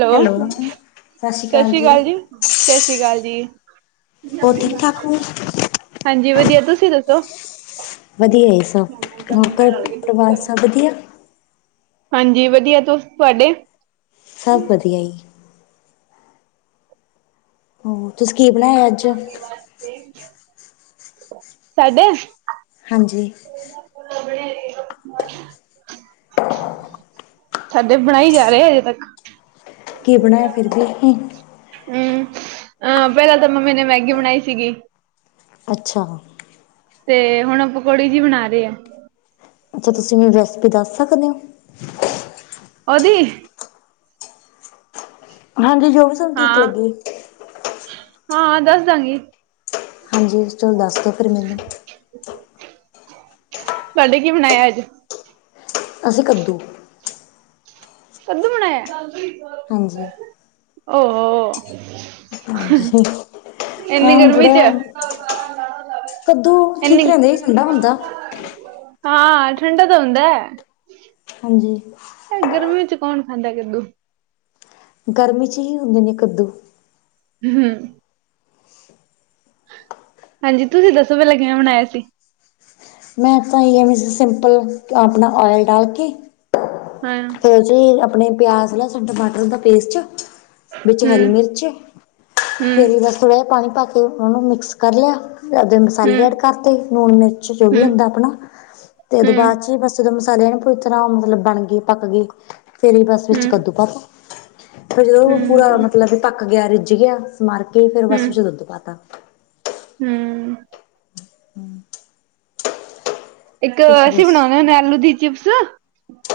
Hello, ਸਸ਼੍ਰੀ ਅਕਾਲ ਜੀ, ਸਸ੍ਰੀ ਅਕਾਲ। ਹੋਰ ਠੀਕ-ਠਾਕ ਓ। ਹਾਂਜੀ ਵਧੀਆ, ਤੁਸੀਂ ਦੱਸੋ? ਵਧੀਆ ਸਭ, ਹੋਰ ਕੋਈ ਪਰਿਵਾਰ ਸਭ ਵਧੀਆ। ਹਾਂਜੀ ਵਧੀਆ ਤੁ ਤੁਆਡੇ ਸਭ ਵਧੀਆ ਹੀ। ਹੋਰ, ਤੁਸੀਂ ਕੀ ਬਣਾਇਆ ਅੱਜ ਸਾਡੇ। ਹਾਂਜੀ। [unintelligible] ਸਾਡੇ ਬਣਾਈ ਜਾ ਰਹੇ ਹਜੇ ਤੱਕ। ਕੀ ਬਣਾਇਆ ਫਿਰ ਵੀ ਹਮ, ਅਮ, ਪੈਲਾਂ ਤਾਂ ਮੰਮੀ ਨੇ ਮੈਗੀ ਬਣਾਈ ਸੀਗੀ। ਅੱਛਾ। ਤੇ ਹੁਣ ਪਕੌੜੀ ਜਿਹੀ ਬਣਾ ਰਹੇ ਐ। ਅੱਛਾ ਤੁਸੀਂ ਮੈਨੂੰ ਰੈਸਿਪੀ ਦੱਸ ਸਕਦੇ ਹੋ। ਉਹਦੀ। ਹਾਂਜੀ ਜੋ ਵੀ। ਤੁਹਾਨੂੰ ਠੀਕ ਹਾਂ, ਲੱਗੇ। ਹਾਂ ਦੱਸ ਦਾਂਗੀ। ਹਾਂਜੀ, ਇਹਚੋ ਦੱਸ ਦੇ। ਤਾਡੇ ਕੀ ਬਨਾਇਆ ਅੱਜ। ਅਸੀਂ ਕੱਦੂ। ਸੰਧੂ ਬਣਾਇਆ ਹਾਂਜੀ। ਉਹ ਹੋ, ਹਾਂਜੀ, ਐਨੀ ਹਾਂ ਹੁਣ ਥੋੜਾ ਗਰਮੀ 'ਚ ਜਿਹਾ ਕੱਦੂ ਠੀਕ ਐਨੀ, ਰਹਿੰਦੇ ਠੰਡਾ ਹੁੰਦਾ। ਹਾਂ ਠੰਡਕ ਹੁੰਦਾ। ਹਾਂਜੀ। ਇਹ ਗਰਮੀਆਂ 'ਚ ਕੌਣ ਖਾਂਦਾ ਕੱਦੂ? ਗਰਮੀ 'ਚ ਹੀ ਹੁੰਦੇ ਨੇ ਕੱਦੂ। ਹਮਮ ਹਾਂਜੀ, ਤੁਸੀਂ ਦੱਸੋ? ਪੈਲਾਂ ਕਿਵੇਂ ਬਣਾਇਆ ਸੀ। ਮੈਂ ਤਾਂ ਈ ਐਵੇ ਸਿੰਪਲ, ਆਪਣਾ ਔਇਲ ਡਾਲ ਕੇ ਹਾਂ। ਜੇ ਆਪਣੇ ਪਿਆਜ਼ ਲਾ, ਟਮਾਟਰ ਦਾ ਪੇਸਟ ਵਿੱਚ ਹੂੰ ਹਰੀ ਮਿਰਚ। ਹੂੰ ਫੇਰ ਹੂੰ ਬਸ ਥੋੜਾ ਜਿਹਾ ਪਾਣੀ ਪਾ ਕੇ ਉਹਨੂੰ ਮਿਕਸ ਕਰ ਲਿਆ। ਉਹਦੇ ਹੂੰ ਮਸਾਲੇ ਐਡ ਕਰਤੇ, ਲੂਣ, ਮਿਰਚ ਜੋ ਵੀ ਹੂੰ ਹੁੰਦਾ ਆਪਣਾ। ਉਹਦੇ ਹੂੰ ਬਾਅਦ 'ਚ ਫਿਰ ਬਸ ਜਦੋਂ ਮਸਾਲੇ ਨਾ ਪੂਰੀ ਤਰ੍ਹਾਂ ਮਤਲਬ ਬਣ ਗਏ। ਪੱਕ ਗਏ, ਫਿਰ ਹੀ ਬਸ ਵਿੱਚ ਹੂੰ ਕੱਦੂ ਪਾਤਾ। ਫਿਰ ਜਦੋਂ ਪੂਰਾ ਹੂੰ ਮਤਲਬ ਪੱਕ ਗਿਆ, ਰਿੱਝ ਗਿਆ। ਮਾਰ ਕੇ, ਫਿਰ ਬਸ ਉਹ ਚੇ ਦੁੱਧ ਪਾਤਾ। ਹੂੰ। ਹਮ। ਇੱਕ ਤੁਸੀਂ ਅਸੀਂ ਬਣਾਉਣੇ ਦੱਸੋ ਹੁੰਨੇ ਆਲੂ ਦੀ ਚਿਪਸ।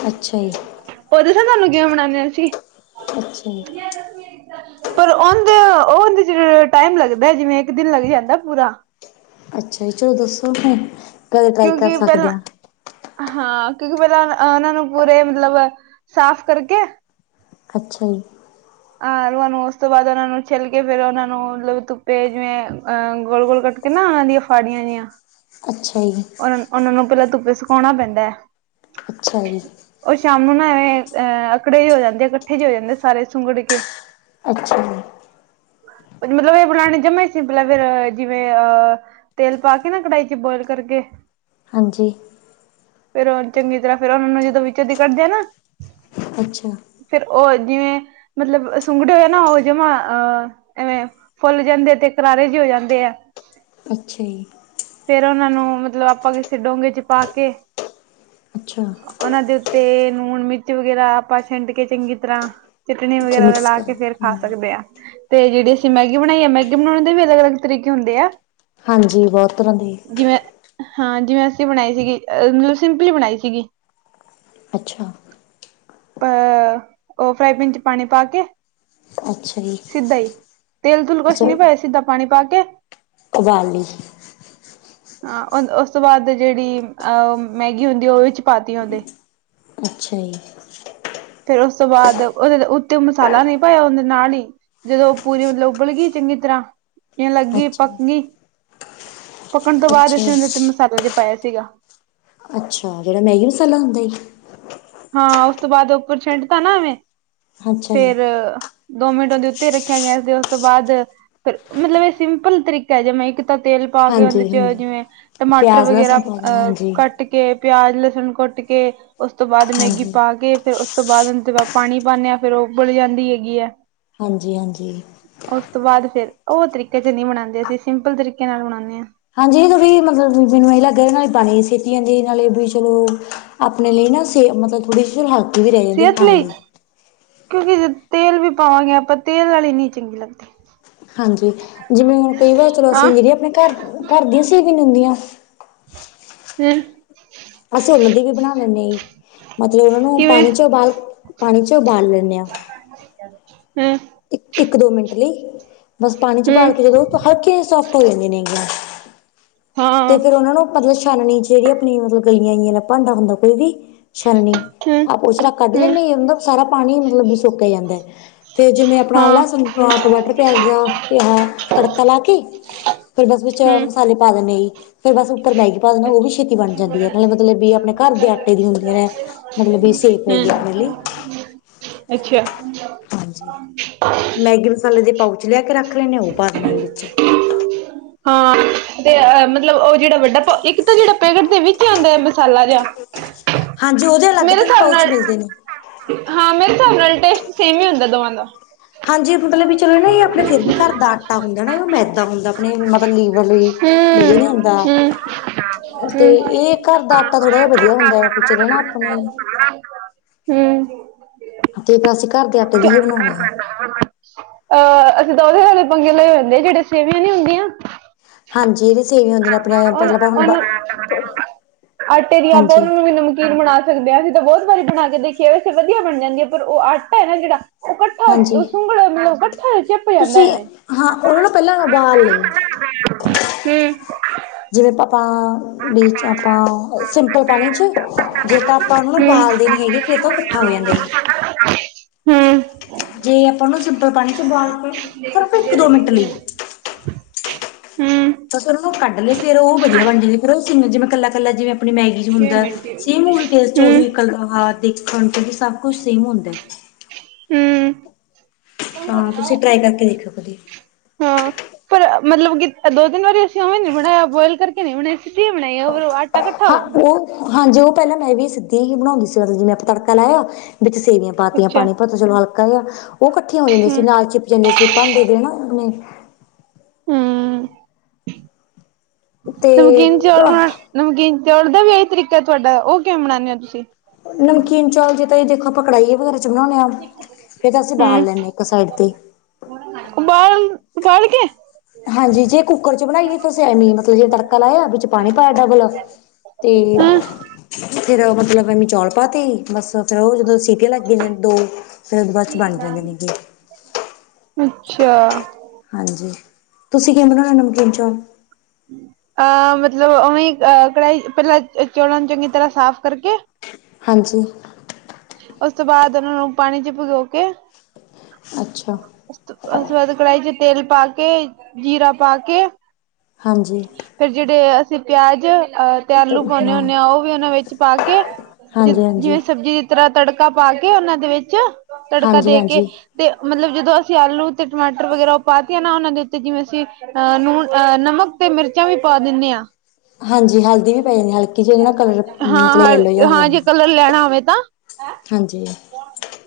ਅੱਛਾ ਜੀ ਉਹ ਦਸਾ ਤੁਹਾਨੂੰ ਕਿਵੇਂ ਬਨਾਦੇ ਆ ਅਸੀਂ ਅੱਛਾ ਜੀ ਪਰ ਓਦੇ, ਉਹਦੇ ਚ ਟਾਈਮ ਲੱਗਦਾ, ਜਿਵੇਂ ਇੱਕ ਦਿਨ ਲੱਗ ਜਾਂਦਾ ਪੂਰਾ। ਅੱਛਾ ਜੀ, ਚਲੋ ਦੱਸੋ ਤਾਂ। ਕਿਉਂਕਿ ਪਹਿਲਾਂ ਹਾਂ, ਕਿਉਂਕਿ ਪਹਿਲਾਂ ਉਹਨਾਂ ਨੂੰ ਪੂਰੇ ਮਤਲਬ ਸਾਫ਼ ਕਰਕੇ। ਅੱਛਾ ਜੀ। ਆਲੂ ਆ ਨੂੰ ਉਸ ਤੋਂ ਬਾਅਦ ਉਹਨਾ ਨੂੰ ਛਿੱਲ ਕੇ ਫੇਰ ਉਹਨਾਂ ਨੂੰ ਮਤਲਬ ਧੁੱਪੇ ਜਿਵੇਂ ਅਹ ਗੋਲ-ਗੋਲ ਕੱਟ ਤਾਂ ਉਹਨਾਂ ਦੀਆਂ ਫਾੜੀਆਂ ਜੀਆ। ਅੱਛਾ ਜੀ। ਉਹਨਾ ਨੂੰ ਉਹਨਾ ਨੂੰ ਪਹਿਲਾਂ ਧੁੱਪੇ ਸੁਕਾਉਣਾ ਪੈਂਦਾ ਹੈ। ਅੱਛਾ ਜੀ। ਉਹ ਸ਼ਾਮ ਨੂੰ ਨਾ, ਐਵੇਂ ਅਹ ਅਕੜੇ ਜੇ ਹੋ ਜਾਂਦੇ ਆ, ਇਕੱਠੇ ਜੇ ਹੋ ਜਾਂਦੇ ਆ, ਸਾਰੇ ਸੁੰਗੜ ਕੇ। ਅੱਛਾ। ਮਤਲਬ ਇਹ ਬਣਾਉਣੇ ਜਮਾ ਸਿੰਪਲ ਹੈ ਫੇਰ ਜਿਵੇਂ ਅਹ ਤੇਲ ਪਾ ਕੇ ਨਾ ਕੜਾਹੀ ਚ ਬੋਇਲ ਕਰਕੇ। ਹਾਂਜੀ। ਫੇਰ ਉਹ ਚੰਗੀ ਤਰ੍ਹਾਂ ਫੇਰ ਉਹਨਾ ਨੂੰ ਜਦੋਂ ਵਿੱਚੋ ਦੀ ਕੱਢਦੇ ਆ ਨਾ ਅੱਛਾ। ਫੇਰ ਉਹ ਜਿਵੇਂ ਮਤਲਬ ਸੁੰਗੜੇ ਹੋਏ ਨਾ ਉਹ ਜਮਾਂ ਅਹ ਐਵੇਂ ਫੁੱਲ ਜਾਂਦੇ ਤੇ ਕਰਾਰੇ ਜੇ ਹੋ ਜਾਂਦੇ ਐ। ਅੱਛਾ ਜੀ। ਫੇਰ ਉਹਨਾਂ ਨੂੰ ਮਤਲਬ ਆਪਾਂ ਕਿਸੇ ਡੋਂਗੇੇ ਚ ਪਾ ਕੇ ਅੱਛਾ। ਉਹਨਾਂ ਦੇ ਉੱਤੇ ਲੂਣ, ਮਿਰਚ ਵਗੈਰਾ ਆਪਾਂ ਛੰਡ ਕੇ ਚੰਗੀ ਤਰ੍ਹਾਂ ਚਟਨੀ ਅੱਛਾ ਵਗੈਰਾ ਮਿਕਸ ਰਲਾ ਕਰ ਕੇ ਫੇਰ ਖਾ ਸਕਦੇ ਆ। ਤੇ ਜਿਹੜੀ ਅਸੀਂ ਮੈਗੀ ਬਣਾਈ ਆ ਮੈਗੀ ਬਣਾਉਣ ਦੇ ਵੀ ਅਲਗ-ਅਲਗ ਤਰੀਕੇ ਹੁੰਦੇ ਆ। ਹਾਂਜੀ, ਬਹੁਤ ਤਰ੍ਹਾਂ ਦੇ। ਜਿਵੇਂ ਹਾਂ ਜਿਵੇਂ ਅਸੀਂ ਬਣਾਈ ਸੀਗੀ, ਅ ਮਤਲਬ ਸਿੰਪਲੀ ਬਣਾਈ ਸੀ ਗੀ। ਅੱਛਾ। ਪ, ਉਹ ਫਰਾਈ ਪੈਨ ਚ ਪਾਣੀ ਪਾ ਕੇ। ਅੱਛਾ ਜੀ ਸਿੱਧਾ ਹੀ, ਤੇਲ ਤੁਲ ਕੁਛ ਨਹੀਂ ਪਾਏ ਸਿੱਧਾ ਪਾਣੀ ਪਾ ਕੇ ਕਵਾਲੀ, ਹਾਂ ਉਸ ਤੋਂ ਬਾਅਦ ਜਿਹੜੀ ਅਹ ਮੈਗੀ ਹੁੰਦੀ ਉਹ ਚ ਪਾਤੀ ਉਹਦੇ ਅੱਛਾ ਜੀ। ਫਿਰ ਉਸ ਤੋਂ ਬਾਅਦ ਉਹਦੇ ਉਹ ਤੇ ਓ ਮਸਾਲਾ ਨਹੀਂ ਪਾਇਆ ਉਹਦੇ ਨਾਲ ਹੀ, ਜਦੋਂ ਉਹ ਪੂਰੀ ਮਤਲਬ ਉਬਲ ਗਈ ਚੰਗੀ ਤਰ੍ਹਾਂ ਜ ਲੱਗੀ ਅੱਛਾ ਪੱਕ ਗਈ, ਪੱਕਣ ਤੋਂ ਬਾਅਦ ਅੱਛਾ ਅਸੀਂ ਉਹਦੇ ਉਤੇ ਮਸਾਲਾ ਜੇ ਪਾਇਆ ਸੀਗਾ। ਅੱਛਾ, ਜਿਹੜਾ ਮੈਗੀ ਮਸਾਲਾ ਹੁੰਦਾ ਜੀ। ਹਾਂ, ਉਸ ਤੋਂ ਬਾਅਦ ਉੱਪਰ ਛੱਡ ਤਾ ਨਾ ਐਵੇਂ, ਅੱਛਾ ਜੀ ਫੇਰ ਦੋ ਮਿੰਟ ਉਹ ਦੇ ਉੱਤੇ ਰੱਖਿਆ ਗਿਆ ਸੀ ਤੇ ਉਸ ਤੋਂ ਬਾਅਦ ਫਿਰ ਮਤਲਬ ਇਹ ਸਿੰਪਲ ਤਰੀਕਾ ਜਿਵੇਂ ਇੱਕ ਤਾਂ ਤੇਲ ਪਾ ਕੇ ਉਹਦੇ ਹਾਂਜੀ ਚ ਹਾਂਜੀ ਜਿਵੇਂ ਟਮਾਟਰ ਪਿਆਜ਼ ਵਗੈਰਾ ਲਸਣ ਪਾ ਦੇਣਾ ਅਹ ਹਾਂਜੀ ਕੱਟ ਕੁੱਟ ਕੇ ਪਿਆਜ਼, ਲਸਣ ਕੁੱਟ ਕੇ ਉਸ ਤੋਂ ਬਾਅਦ ਮੈਗੀ ਹਾਂਜੀ ਪਾ ਕੇ ਫਿਰ ਉਸ ਉਸ ਤੋਂ ਬਾਅਦ ਤੇ ਬਾ ਪਾਣੀ ਪਾਂਨੇ ਆ ਫੇਰ ਉਬਲ ਜਾਂਦੀ ਹੈਗੀ ਐ। ਹਾਂਜੀ-ਹਾਂਜੀ। ਉਸ ਤੋਂ ਬਾਅਦ ਫਿਰ ਓ ਤਰੀਕੇ 'ਚ ਨੀ ਬਣਾਦੇ ਅਸੀਂ ਸਿੰਪਲ ਤਰੀਕੇ ਨਾਲ ਬਣਾਨੇ ਆ। ਹਾਂਜੀ ਏਗਾ ਵੀ ਮਤਲਬ ਬੀਬੀ ਨੂੰ ਏਈ ਲੱਗ ਰੇ ਨਾਲੇ ਪਾਣੀ ਸਿੱਟੀ ਜਾਂਦੀ ਏ ਨਾਲੇ ਵੀ ਚਲੋ ਆਪਣੇ ਲਈ ਨਾ ਸੇ ਮਤਲਬ ਥੋੜੀ ਜੀ ਹਲ ਸਿਹਤ ਲਈ, ਕਿਉਂਕਿ ਜੇ ਤੇਲ ਵੀ ਪਾਵਾਂਗੇ ਆਪਾਂ ਤੇਲ ਆਲੀ ਨੀ ਚੰਗੀ ਲੱਗਦੀ। ਹਾਂਜੀ ਜਿਵੇਂ ਹੁਣ ਕਈ ਵਾਰ ਚਲੋ ਹਾਂ ਅਸੀਂ ਜੇੜੀਆ ਆਪਣੇ ਘਰ, ਘਰ ਦੀਆਂ ਸੇਵੀਆਂ ਨੀ ਹੁੰਂਦੀਆਂ ਹੂੰ। ਅਸੀਂ ਉਨਾਂ ਦੀ ਵੀ ਬਣਾ ਲੈਂਨੇ ਆ ਜੀ, ਮਤਲਬ ਉਨਾਂ ਨੂੰ ਕਿਵੇਂ ਪਾਣੀ ਚੋਂ ਉਬਾਲ ਪਾਣੀ 'ਚ ਉਬਾਲ ਲੈਂਨੇ ਆ। ਹੂੰ। ਇੱਕ-ਇੱਕ ਦੋ ਮਿੰਟ ਲਈ ਬਸ ਪਾਣੀ 'ਚ ਬਾਲ ਕੇ ਹਮ ਜਦੋਂ ਹਲਕੀਆਂ ਜੀ ਸੋਫਟ ਹੋ ਜਾਂਦੀਆਂ ਨੇ ਗੀਆਂ 'ਤੇ ਹਾਂ ਫਿਰ ਉਨਾਂ ਨੂੰ ਮਤਲਬ ਛਾਨਣੀ 'ਚ ਜੇੜੀ ਆਪਣੀ ਮਤਲਬ ਗਲੀਆਂ ਜੀ ਆਲਾ ਭਾਂਡਾ ਹੁੰਦਾ ਕੋਈ ਵੀ ਛਾਣਨੀ ਹਮ ਆਪ ਓ 'ਚ ਰ ਕੱਢ ਹਮ ਲੈਂਨੇ ਆ ਉਦਾ ਸਾਰਾ ਪਾਣੀ ਮਤਲਬ ਸੋਕਿਆ ਜਾਂਦਾ ਐ। [inaudible] ਜਿਵੇਂ ਆਪਣਾ ਹਾਂ ਲਸਣ, ਟਮਾਟਰ, ਪਿਆਜ਼ ਦਾ ਤੇ ਆਹ ਤੜਕਾ ਲਾ ਕੇ ਫਿਰ ਬਸ ਵਿੱਚ ਹਮ ਮਸਾਲੇ ਪਾ ਦਿੰਨੇ ਆ ਜੀ। ਫਿਰ ਬਸ ਉੱਪਰ ਮੈਗੀ ਪਾ ਦੇਨੇ ਆ ਓ ਵੀ ਛੇਤੀ ਬਣ ਜਾਂਦੀ ਐ ਨਾਲੇ ਮਤਲਬ ਵੀ ਆਪਣੇ ਘਰ ਦੇ ਆਟੇ ਦੀ ਹੁੰਦੀਆਂ ਨੇ। ਮਤਲਬ ਵੀ ਸੇਫ ਹੈਗੀ ਆਪਣੇ ਲਈ ਹੂੰ, ਅੱਛਾ। ਹਾਂਜੀ। ਮੈਗੀ ਮਸਾਲੇ ਦੇ ਪਾਊਚ ਲਿਆ ਕੇ ਰੱਖ ਲੈਂਨੇ ਆ ਓ ਪਾ ਦੇਣੇ ਆ ਵਿੱਚ। ਹਾਂ ਤੇ ਅ ਮਤਲਬ ਓ ਜੇੜਾ ਵੱਡਾ ਪ ਇੱਕ ਤਾਂ ਜੇੜਾ ਪੈਕਟ ਦੇ ਵਿੱਚ ਆਂਦਾ ਐ ਮਸਾਲਾ ਜੇਆ। ਹਾਂਜੀ ਉਦੇ ਅਲੱਗ ਤੋਂ ਵੀ ਪਾਉਚ ਮਿਲਦੇ ਨੇ। ਹਾਂ‌ ਮੇਰੇ ਹਿਸਾਬ ਨਾਲ ਟੇਸਟ ਸੇਮ ਈ ਹੁੰਦਾ ਦੋਵਾਂ ਦਾ। ਹਾਂਜੀ ਮਤਲਬ ਵੀ ਚਲੋ ਨਾ ਏ ਆਪਣੇ ਫਿਰ ਵੀ ਘਰ ਦਾ ਆਟਾ ਹੁੰਦਾ ਨਾ ਓ ਮੈਦਾ ਹੁੰਦਾ ਆਪਣੇ ਮ ਲੀਵਰ ਲਈ ਵਧੀਆ ਹਮ ਨੀ ਹੁੰਦਾ। ਹਮ 'ਤੇ ਹਮ ਏ ਘਰ ਦਾ ਆਟਾ ਥੋੜਾ ਜਾ ਹੂੰ ਵਧੀਆ ਹੁੰਦਾ ਆ ਚਲੋ ਨਾ ਆਪਣੇ ਹੂੰ। 'ਤੇ ਫੇਰ ਅਸੀਂ ਘਰਦੇ [inaudible] ਅ ਅਸੀਂ ਤਾਂ ਉਦੇ ਨਾਲੇ ਪੰਗੇ ਲਏ ਹੁੰਦੇ ਆ ਜੇੜੇ ਸੇਵੀਆਂ ਨੀ ਹੁੰਦੀਆਂ। ਹਾਂਜੀ ਜੇੜੀਆ ਸੇਵੀਆਂ ਹੁੰਦੀਆਂ ਨੇ ਆਪਣੇ ਆਲੀਆਂ ਮਤਲਬ ਹੁਣ ਬਾ ਉਹਨੂੰ ਆਟੇ ਦੀਆਂ ਆਪਾਂ ਉਨਾਂ ਨੂੰ ਵੀ ਨਮਕੀਨ ਬਣਾ ਸਕਦੇ ਆ ਅਸੀਂ ਤਾਂ ਬੋਤ ਵਾਰੀ ਬਣਾ ਕੇ ਦੇਖਿਆ ਵੈਸੇ ਵਧੀਆ ਬਣ ਜਾਂਦੀ ਐ ਪਰ ਓ ਆਟਾ ਏ ਨਾ ਜੇੜਾ ਓ ਹਾਂਜੀ ਕੱਠਾ ਸੁੰਗਲ ਮਤਲਬ ਕੱਠਾ ਚਿੱਪ ਜਾਂਦਾ ਤੁਸੀਂ ਐਵੇਂ। ਹਾਂ ਉਹਨਾਂ ਨੂੰ ਪਹਿਲਾਂ ਉਬਾਲ ਲਈ ਹੂੰ। ਜਿਵੇਂ ਪਾ ਹੂੰ ਪਾਂ ਵੀ 'ਚ ਆਪਾਂ ਹੂੰ ਸਿੰਪਲ ਪਾਣੀ 'ਚ ਜੇ ਤਾਂ ਆਪਾਂ ਉਨੂੰ ਨਾ ਬਾਲ ਦੇ ਨੀ ਹੈਗੇ ਫੇਰ ਤਾਂ ਓ ਕੱਠਾ ਹੋ ਜਾਂਦਾ ਜੀ। ਹੂੰ। ਜੇ ਆਪਾਂ ਉਨੂੰ ਸਿੰਪਲ ਪਾਣੀ 'ਚ ਬਾਲ ਕੇ ਸਿਰਫ਼ ਇੱਕ-ਦੋ ਮਿੰਟ ਲਈ ਹੂੰ ਤਾਂ ਫਿਰ ਉਨੂੰ ਕੱਢ ਲੇ ਫੇਰ ਓ ਵਧੀਆਂ ਬਣ ਜੁਗੀ ਫੇਰ ਓ ਸਿਮ ਜਿਵੇਂ ਕੱਲਾ-ਕੱਲਾ ਜਿਵੇਂ ਆਪਣੀ ਮੈਗੀ 'ਚ ਹੁੰਦਾ ਸੇਮ ਉਹੀ ਟੇਸਟ ਹੂੰ ਉਹੀ ਕਲ ਆਹ ਦੇਖਣ ਚ ਵੀ ਸਭ ਕੁਛ ਸੇਮ ਹੁੰਦੈਂ। ਹੂੰ ਤਾਂ, ਤੁਸੀਂ ਟਰਾਈ ਕਰਕੇ ਦੇਖਿਓ ਕਦੀ ਹਾਂ, ਪਰ ਮਤਲਬ ਕਿ ਦੋ ਤਿੰਨ ਵਾਰੀ, ਅਸੀਂ ਉਵੇਂ ਨੀ ਬਣਾਇਆਂ। ਬੋਇਲ ਕਰਕੇ ਨ੍ਹੀਂ ਬਣੇ ਹਾਂ ਓ [unintelligible] ਹਾਂਜੀ, ਉਹ ਮੈਂ ਵੀ ਪਹਿਲਾਂ ਸਿੱਧੇ ਹੀ ਬਣਾਉਂਦੀ ਸੀ, ਜਿਵੇਂ ਆਪਾਂ ਤੜਕਾ ਲਾਇਆਂ ਵਿੱਚ ਸੇਵੀਆਂ ਪਾਤੀਆਂ। ਅੱਛਾ ਪਾਣੀ ਪੌਤ ਚਲੋ ਹਲਕਾ ਜਾ ਉਹ ਇਕੱਠੀਆਂ ਹੋ ਜਾਂਦੀਆਂ ਸੀ, ਹੂੰ ਨਾਲ਼ ਚਿਪ ਜਾਂਦੀਆਂ ਸੀ, ਉਨਾਂ ਭਾਂਡੇ ਦੇ ਨਾ ਜਿਵੇਂ ਹੂੰ ਤੇ ਨਮਕੀਨ ਚੋਲ ਨਾਲ। ਨਮਕੀਨ ਚੌਲ ਦਾ ਵੀ ਇਹੀ ਤਰੀਕਾ ਤੁਹਾਡਾ, ਉਹ ਕਿਵੇ ਬਣਾਣੇ ਓ ਤੁਸੀਂ ਨਮਕੀਨ ਚੌਲ ਜਾ ਤਾਂ ਤੁਸੀਂ ਦੇਖੋ ਕੜਾਈ [unintelligible] 'ਚ ਬਣਾਉਣੇ ਆ। ਫੇ਼ਰ ਤਾਂ ਅਸੀਂ ਉਬਾਲ ਲੈਂਣੇ ਆ, ਇੱਕੋ ਸਾਈਡ ਤੇ ਓਬਾਲ ਬਾਲ ਕੇ [unintelligible] ਹਾਂਜੀ, ਜੇ ਕੁੱਕਰ ਚ ਬਣਾਈਏ ਤੇ ਅਸੀਂ ਏਵੀ ਮਤਲਬ ਜੇ ਤੜਕਾ ਲਾਇਆਂ ਵਿੱਚ ਪਾਣੀ ਪਾਇਆਂ ਅਧਾ ਗਿਲਾਸ- ਤੇ ਹੂੰ ਫੇ਼ਰ ਮਤਲਬ ਐਵੀਂ ਚੌਲ ਪਾ ਤੇ ਬੱਸ ਫ਼ੇਰ ਉਹ ਜਦੋਂ ਸੀਟੀਆਂ ਲੱਗਦੀਆਂ ਨੇ ਦੋ, ਫ਼ੇਰ ਉਦੋਂ ਬਾਅਦ ਚ ਬਣ ਜਾਂਦੇ ਨੇ ਗੇ ਅੱਛਾ। ਹਾਂਜੀ, ਤੁਸੀਂ ਕਿਵੇਂ ਬਣਾਉਣੇ ਓ ਨਮਕੀਨ ਚੌਲ ਅਹ ਮਤਲਬ, ਉਵੇਂ ਅਹ ਕੜਾਹੀ ਪਹਿਲਾਂ ਚੋਲਾਂ ਨੂੰ, ਚੰਗੀ ਤਰ੍ਹਾਂ ਸਾਫ਼ ਕਰਕੇ ਹਾਂਜੀ। ਉਸ ਤੋਂ ਬਾਅਦ ਉਹਨਾਂ ਨੂੰ ਪਾਣੀ ਇਚ ਭਗੋ ਕੇ ਅੱਛਾ। ਓਸ ਤੋ ਬਾਅਦ ਕੜਾਹੀ ਚ ਤੇਲ ਪਾ ਕੇ, ਜ਼ੀਰਾ ਪਾ ਕੇ ਹਾਂਜੀ। ਫੇ਼ਰ ਜਿਹੜੇ, ਅਸੀਂ ਪਿਆਜ਼ ਅ ਤੇ ਆਲੂ ਪਾਉਂਣੇ ਹਾਂ ਹੁਣੇ ਆ, ਉਹ ਵੀ ਉਹਨਾਂ ਵਿੱਚ ਪਾ ਕੇ ਜੀ, ਹਾਂਜੀ ਹਾਂਜੀ ਜਿਵੇਂ ਹਾਂਜੀ ਸਬਜ਼ੀ ਤਰ੍ਹਾਂ ਤੜਕਾ ਪਾ ਕੇ, ਉਹਨਾਂ ਦੇ ਵਿੱਚ ਤੜਕਾ ਦੇ ਕੇ, ਹਾਂਜੀ ਤੇ ਮਤਲਬ ਜਦੋਂ ਅਸੀਂ ਆਲੂ ਤੇ ਟਮਾਟਰ ਵਗੈਰਾ, ਉਹ ਪਾਤਿਆ ਉਹਨਾਂ ਦੇ ਉੱਤੇ ਜਿਵੇਂ ਅਸੀਂ ਅਹ ਨੂਨ, ਅਹ ਨਮਕ ਤੇ ਮਿਰਚਾਂ ਵੀ ਪਾ ਦਿਣੇ ਆ ਹਾਂਜੀ ਹਲਦੀ ਵੀ ਪੈ ਜਾਂਦੀ ਹਲਕੀ ਜਿਹੀ ਉਹਦੇ ਨਾਲ ਕਲਰ ਹਾਂ, ਮਤਲਬ ਯੈਲੋ ਜਿਹਾ ਹ ਹੋ ਹਾਂ ਜਾਂਦਾ ਜੇ ਕਲਰ ਲੈਣਾ ਹੋਵੇ ਤਾਂ ਹਾਂਜੀ।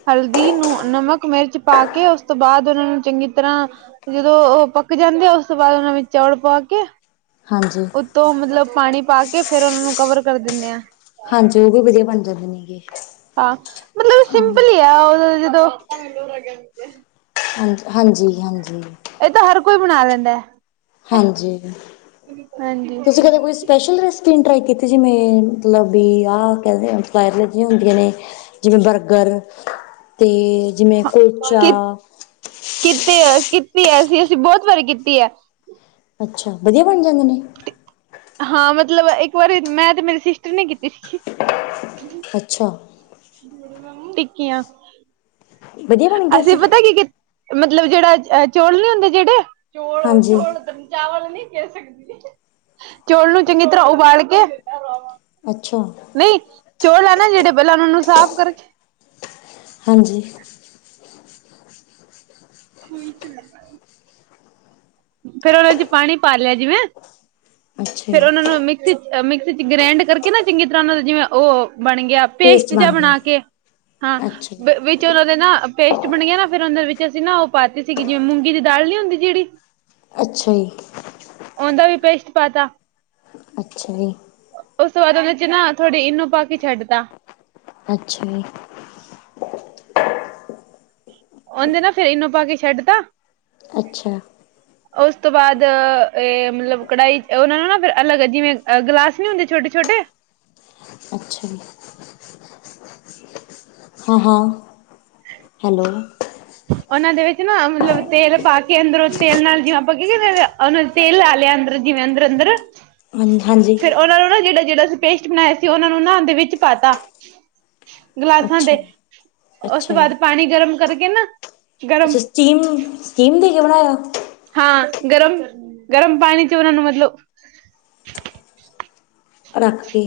ਹਲਦੀ ਨੂੰ ਨਮਕ ਮਿਰਚ ਪਾ ਕੇ, ਉਸ ਤੋਂ ਬਾਅਦ ਉਹਨਾਂ ਨੂੰ ਚੰਗੀ ਤਰ੍ਹਾਂ ਜਦੋਂ ਉਹ ਪੱਕ ਜਾਂਦੇ ਆ। ਉਸ ਤੋਂ ਬਾਅਦ ਉਹਨਾਂ ਵਿੱਚ ਚੌਲ ਪਾ ਕੇ ਹਾਂਜੀ। ਤੋ ਮਤਲਬ ਪਾਣੀ ਪਾ ਕੇ, ਫ਼ੇਰ ਉਹਨਾਂ ਨੂੰ ਕਵਰ ਕਰ ਦਿਣੇ ਆਂ ਹਾਂਜੀ। ਉਹ ਵੀ ਵਧੀਆਂ ਬਣ ਜਾਂਦੇ ਨੇ ਗੇ। ਹਾਂ ਮਤਲਬ ਸਿੰਪਲ ਈ ਆ ਜਦੋਂ [unintelligible] ਹਾਂਜੀ -ਹਾਂਜੀ -ਹਾਂਜੀ। ਇਹ ਤਾਂ, ਹਰ ਕੋਈ ਬਣਾ ਲੈਂਦਾ। ਹਾਂਜੀ, ਹਾਂਜੀ ਤੁਸੀਂ ਕਦੇ ਕੋਈ ਸਪੈਸ਼ਲ ਰੈਸ ਪੀ, ਟਰਾਈ ਕੀਤੀ। ਜਿਵੇਂ ਮਤਲਬ ਬੀ ਆਹ ਕਹਿਦੇ, ਵਾਇਰਲ ਜੀ ਹੁੰਦੀਆਂ ਨੇ ਜਿਵੇਂ ਬਰਗਰ, ਤੇ ਜਿਵੇਂ ਕੁਲਚਾ ਕਿ ਕੀਤੀ ਏ, ਕੀਤੀ ਏ, ਅਸੀ, ਅਸੀ ਬਹੁਤ ਵਾਰੀ ਕੀਤੀ ਏ ਅੱਛਾ। ਵਧੀਆ ਬਣ ਜਾਂਦੇ ਨੇ‌। ਹਾਂ। ਮਤਲਬ ਇੱਕ ਵਾਰੀ ਮੈਂ ਤੇ, ਮੇਰੀ ਸਿਸਟਰ ਨੇ ਕੀਤੀ ਸੀ। ਅੱਛਾ। ਟਿੱਕੀਆਂ। [unintelligible] ਵਧੀਆ ਬਣ ਗਿਆ ਅਸੀਂ ਸੀ ਪਤਾ ਕੀਤ, ਮਤਲਬ ਜਿਹੜਾ ਚੋਲ ਨੀ ਹੁੰਦੇ, ਜਿਹੜੇ ਹਾਂਜੀ [unintelligible] ਚਾਵਲ ਨਹੀਂ ਕਹਿ ਸਕਦੀ, ਚੌਲ ਨੂੰ ਚੰਗੀ ਤਰ੍ਹਾਂ ਉਬਾਲ ਕੇ ਅੱਛਾ। ਨਈ ਚੋਲ ਆ ਨਾ ਜਿਹੜੇ ਪਹਿਲਾਂ ਉਹਨਾਂ ਨੂੰ ਸਾਫ਼ ਕਰਕੇ ਹਾਂਜੀ। ਕੋਈ [unintelligible] ਫਿਰ ਉਹਨਾਂ ਚ ਪਾਣੀ ਪਾ ਲਿਆ ਜਿਵੇਂ, ਅੱਛਾ ਜੀ ਫਿਰ ਉਹਨਾਂ ਨੂੰ ਮਿਕ ਮਿਕਸੀ ਚ ਗ੍ਰੈਂਡ ਕਰਕੇ ਨਾ ਚੰਗੀ ਤਰ੍ਹਾਂ ਉਹਨਾਂ ਦਾ ਜਿਵੇਂ ਉਹ ਬਣ ਗਿਆ। ਪੇਸਟ ਜਾਂ ਬਣ ਗਿਆ ਬਣਾ ਕੇ ਹਾਂ ਅੱਛਾ ਜੀ ਵਿੱਚ ਵਿਚ ਉਹਨਾਂ ਦੇ ਨਾ ਪੇਸਟ ਬਣ ਗਿਆ ਨਾ ਫਿਰ ਉਹਨਾਂ ਦੇ ਵਿੱਚ ਅਸੀਂ ਨਾ ਉਹ ਪਾਤੀ ਸੀਗੀ, ਜਿਵੇਂ ਮੂੰਗੀ ਦੀ ਦਾਲ ਨੀ ਹੁੰਦੀ ਜਿਹੜੀ। ਅੱਛਾ ਜੀ। ਉਹਦਾਂ ਵੀ ਪੇਸਟ ਪਾ ਤਾ। ਅੱਛਾ ਜੀ। ਉਸ ਤੋਂ ਬਾਅਦ ਉਹਦੇ ਚ ਨਾ ਥੋੜੀ ਇਨੋ ਪਾ ਕੇ ਛੱਡਤਾ। ਅੱਛਾ ਜੀ। ਉਹਨੇ ਨਾ ਫਿਰ ਇਨੋ ਪਾ ਕੇ ਛੱਡਤਾ ਅੱਛਾ। ਉਸ ਤੋਂ ਬਾਅਦ ਏਹ ਮਤਲਬ ਕੜਾਹੀ ਉਹਨਾਂ ਨੂੰ ਨੇ ਫਿਰ ਅਲੱਗ ਜਿਵੇਂ ਗਲਾਸ ਨੀਂ ਹੁੰਦੇ ਛੋਟੇ-ਛੋਟੇ ਅੱਛਾ ਜੀ। ਹਾਂ- ਹਾਂ ਹੈਲੋ। ਉਹਨਾਂ ਦੇ ਵਿੱਚ ਨਾ ਮਤਲਬ ਤੇਲ ਪਾ ਕੇ ਅੰਦਰੋਂ ਤੇਲ ਨਾਲ ਜਿਵੇਂ ਆਪਾਂ ਕਹੀਏ ਨਾ ਉਹਨਾ ਤੇਲ ਲਾ ਲਿਆ ਅੰਦਰ ਜਿਵੇਂ ਅੰਦਰ- ਅੰਦਰ, ਹਾਂਜੀ ਹਾਂਜੀ ਫਿਰ ਉਹਨਾਂ ਨੂੰ ਨਾ ਜਿਹੜਾ- ਜਿਹੜਾ ਪੇਸਟ ਬਣਾਇਆ ਸੀ ਉਹਨਾਂ ਨੂੰ ਉਦੇ ਵਿੱਚ ਪਾ ਤਾ ਗਲਾਸਾਂ ਅੱਛਾ ਦੇ ਉਸ ਅੱਛਾ ਤੋਂ ਜੀ ਬਾਅਦ ਪਾਨੀ ਗਰਮ ਕਰਕੇ ਨਾ ਗਰਮ ਅੱਛਾ ਸਟੀਮ- ਸਟੀਮ ਦੇ ਕੇ ਬਣਾਇਆ। ਹਾਂ ਗਰਮ- ਗਰਮ ਪਾਣੀ ਚ ਉਹਨਾਂ ਨੂੰ ਮਤਲਬ ਰੱਖ ਕੇ।